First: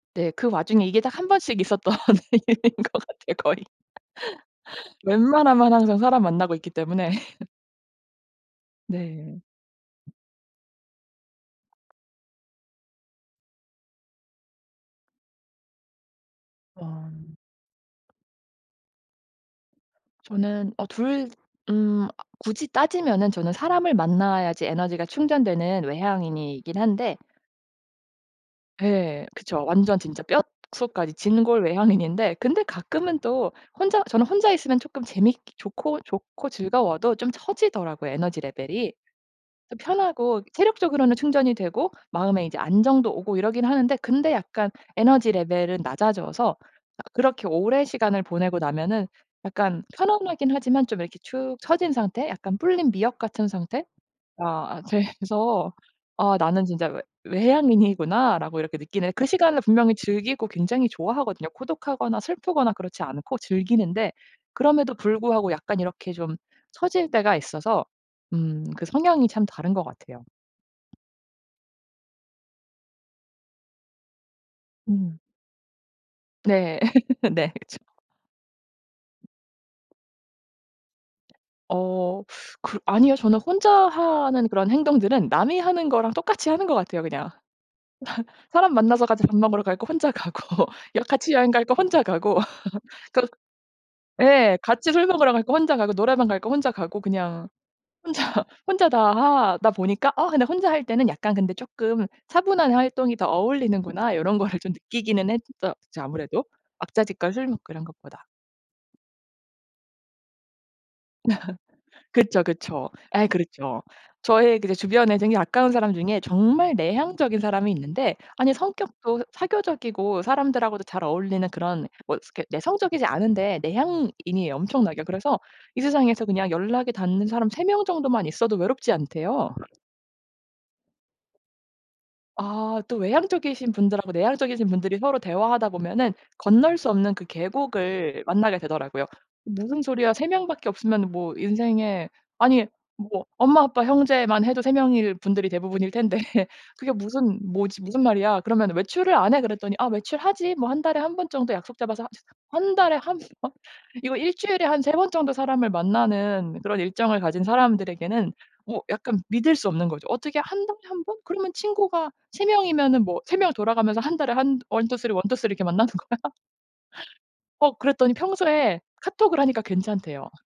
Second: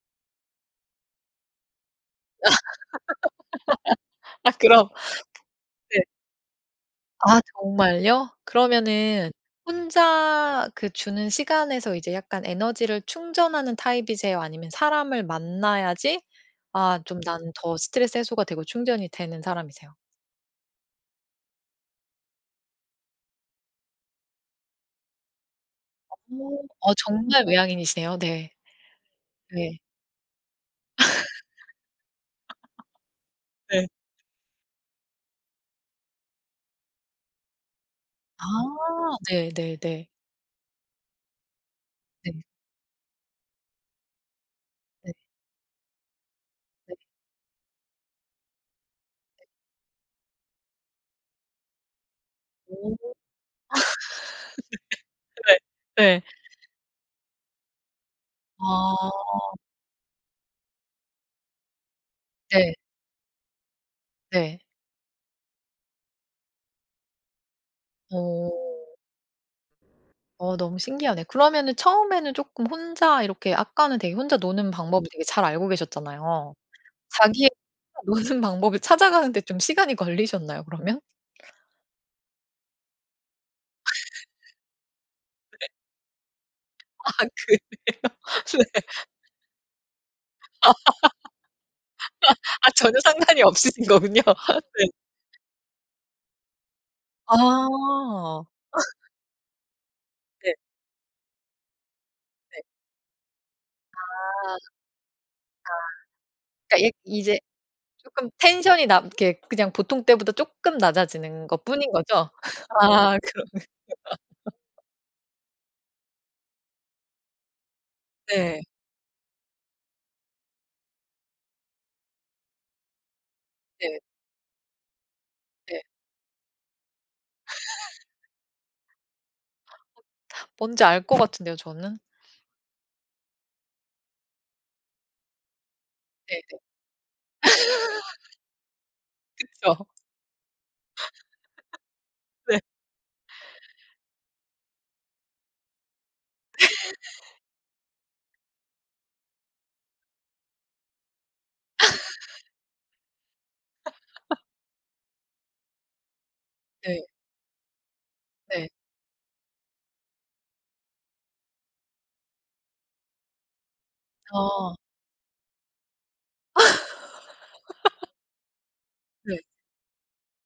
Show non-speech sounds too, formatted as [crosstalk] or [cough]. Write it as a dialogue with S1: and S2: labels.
S1: 네 그 와중에 이게 딱 1 번씩 있었던 일인 것 같아요, 거의.
S2: [laughs] 아 그럼
S1: 웬만하면 항상
S2: 네.
S1: 사람 만나고 있기 때문에.
S2: 아
S1: [laughs]
S2: 정말요? 그러면은
S1: 네.
S2: 혼자 그 주는 시간에서 이제 약간 에너지를 충전하는 타입이세요, 아니면 사람을 만나야지 아
S1: 아.
S2: 좀 나는 더 스트레스 해소가 되고 충전이 되는 사람이세요?
S1: 저는 어 2 음 굳이 따지면은 저는 사람을 만나야지 에너지가 충전되는
S2: 어
S1: 외향인이긴
S2: 어
S1: 한데
S2: 정말 외향인이세요? 네.
S1: 예 그쵸.
S2: 네.
S1: 완전 진짜 뼛속까지
S2: [laughs]
S1: 진골 외향인인데 근데 가끔은 또
S2: 네.
S1: 혼자 저는 혼자 있으면 조금 재밌기 좋고, 좋고 즐거워도 좀 처지더라고요 에너지
S2: 아
S1: 레벨이. 좀
S2: 네네네.
S1: 편하고 체력적으로는 충전이 되고
S2: 네.
S1: 마음에 이제 안정도 오고 이러긴 하는데 근데 약간
S2: 네.
S1: 에너지 레벨은 낮아져서
S2: 네.
S1: 아 그렇게 오랜 시간을 보내고 나면은
S2: 네.
S1: 약간 편안하긴 하지만 좀 이렇게 축 처진 상태? 약간 불린
S2: 오.
S1: 미역 같은 상태?가
S2: [laughs] 네.
S1: 돼서
S2: 네.
S1: '아 나는 진짜 외 외향인이구나.'라고 이렇게 느끼는 그
S2: 아.
S1: 시간을 분명히 즐기고 굉장히 좋아하거든요. 고독하거나 슬프거나
S2: 네.
S1: 그렇지 않고 즐기는데
S2: 네.
S1: 그럼에도 불구하고 약간 이렇게 좀 처질 때가 있어서 음 그
S2: 어.
S1: 성향이 참 다른 것 같아요.
S2: 어 너무 신기하네. 그러면은 처음에는 쪼끔 혼자 이렇게 아까는 되게 혼자 노는 방법을
S1: 음.
S2: 되게 잘 알고 계셨잖아요.
S1: 네. [laughs]
S2: 자기의
S1: 네. 그쵸.
S2: 노는 방법을 찾아가는 데 좀 시간이 걸리셨나요 그러면?
S1: 어 [sucks teeth] 그 아니요. 저는 혼자 하는
S2: [laughs]
S1: 그런 행동들은 남이
S2: 네.
S1: 하는 거랑 똑같이 하는 것 같아요
S2: 아
S1: 그냥.
S2: 그래요?
S1: [laughs] 사람
S2: 네.
S1: 만나서 같이 밥 먹으러 갈 거 혼자 가고. 이렇게 같이 여행 갈 거 혼자 가고.
S2: [laughs] 아 전혀
S1: [laughs] 그
S2: 상관이 없으신 거군요.
S1: 네.
S2: 네.
S1: 같이 술 먹으러 갈 거 혼자 가고 노래방 갈 거 혼자 가고. 그냥 혼자,
S2: 아.
S1: 혼자
S2: [laughs]
S1: 다 하다 보니까. '아 근데
S2: 네.
S1: 혼자 할 때는 약간 근데 쪼끔
S2: 네.
S1: 차분한 활동이 더 어울리는구나.' 요런
S2: 아. 아.
S1: 거를 좀 느끼기는 했었죠. 아무래도
S2: 그니까 약
S1: 왁자지껄
S2: 이제
S1: 술 먹고 이런 것보다.
S2: 쪼끔 텐션이 낮 이렇게 그냥 보통 때보다 쪼끔 낮아지는 것 뿐인
S1: [laughs]
S2: 거죠?
S1: 그쵸,
S2: [laughs]
S1: 그쵸.
S2: 아
S1: 예
S2: 그러면.
S1: 그렇죠. 저의
S2: [laughs]
S1: 그 주변에 되게 가까운 사람 중에 정말 내향적인 사람이 있는데 아니
S2: 네.
S1: 성격도 사교적이고 사람들하고도 잘 어울리는 그런 뭐 스 그니까 내성적이지 않은데
S2: 네.
S1: 내향인이에요 엄청나게. 그래서
S2: 네.
S1: 이 세상에서 그냥 연락이 닿는 사람 3 명
S2: [laughs]
S1: 정도만 있어도 외롭지 않대요.
S2: 어 뭔지 알 것 같은데요 저는.
S1: 아 또 외향적이신 분들하고 내향적이신 분들이 서로 대화하다 보면은
S2: 네네.
S1: 건널 수 없는 그 계곡을
S2: [laughs]
S1: 만나게 되더라고요. "무슨
S2: 그쵸.
S1: 소리야? 3 명밖에 없으면은
S2: [laughs]
S1: 뭐 인생에
S2: 네.
S1: 아니 뭐 엄마, 아빠, 형제만 해도 3 명일 분들이 대부분일 텐데 [laughs] 그게
S2: [laughs]
S1: 무슨 뭐지 무슨 말이야? 그러면 외출을 안 해?" 그랬더니 "아 외출 하지. 뭐 1 달에 1 번 정도 약속 잡아서." 진짜.
S2: [laughs]
S1: "1 달에 1 [laughs] 번?" 이거
S2: [laughs]
S1: 일주일에 한 3 번 정도 사람을 만나는 그런
S2: 네.
S1: 일정을 가진 사람들에게는
S2: 네.
S1: 뭐 약간 믿을 수 없는 거죠. "어떻게 1 달에 1 번? 그러면 친구가 3 명이면은 뭐 3 명 돌아가면서 1 달에 한
S2: 어.
S1: 1-2-3, 1-2-3 이렇게 만나는 거야?" [laughs] 어
S2: [laughs]
S1: 그랬더니 평소에 카톡을
S2: 네.
S1: 하니까 괜찮대요.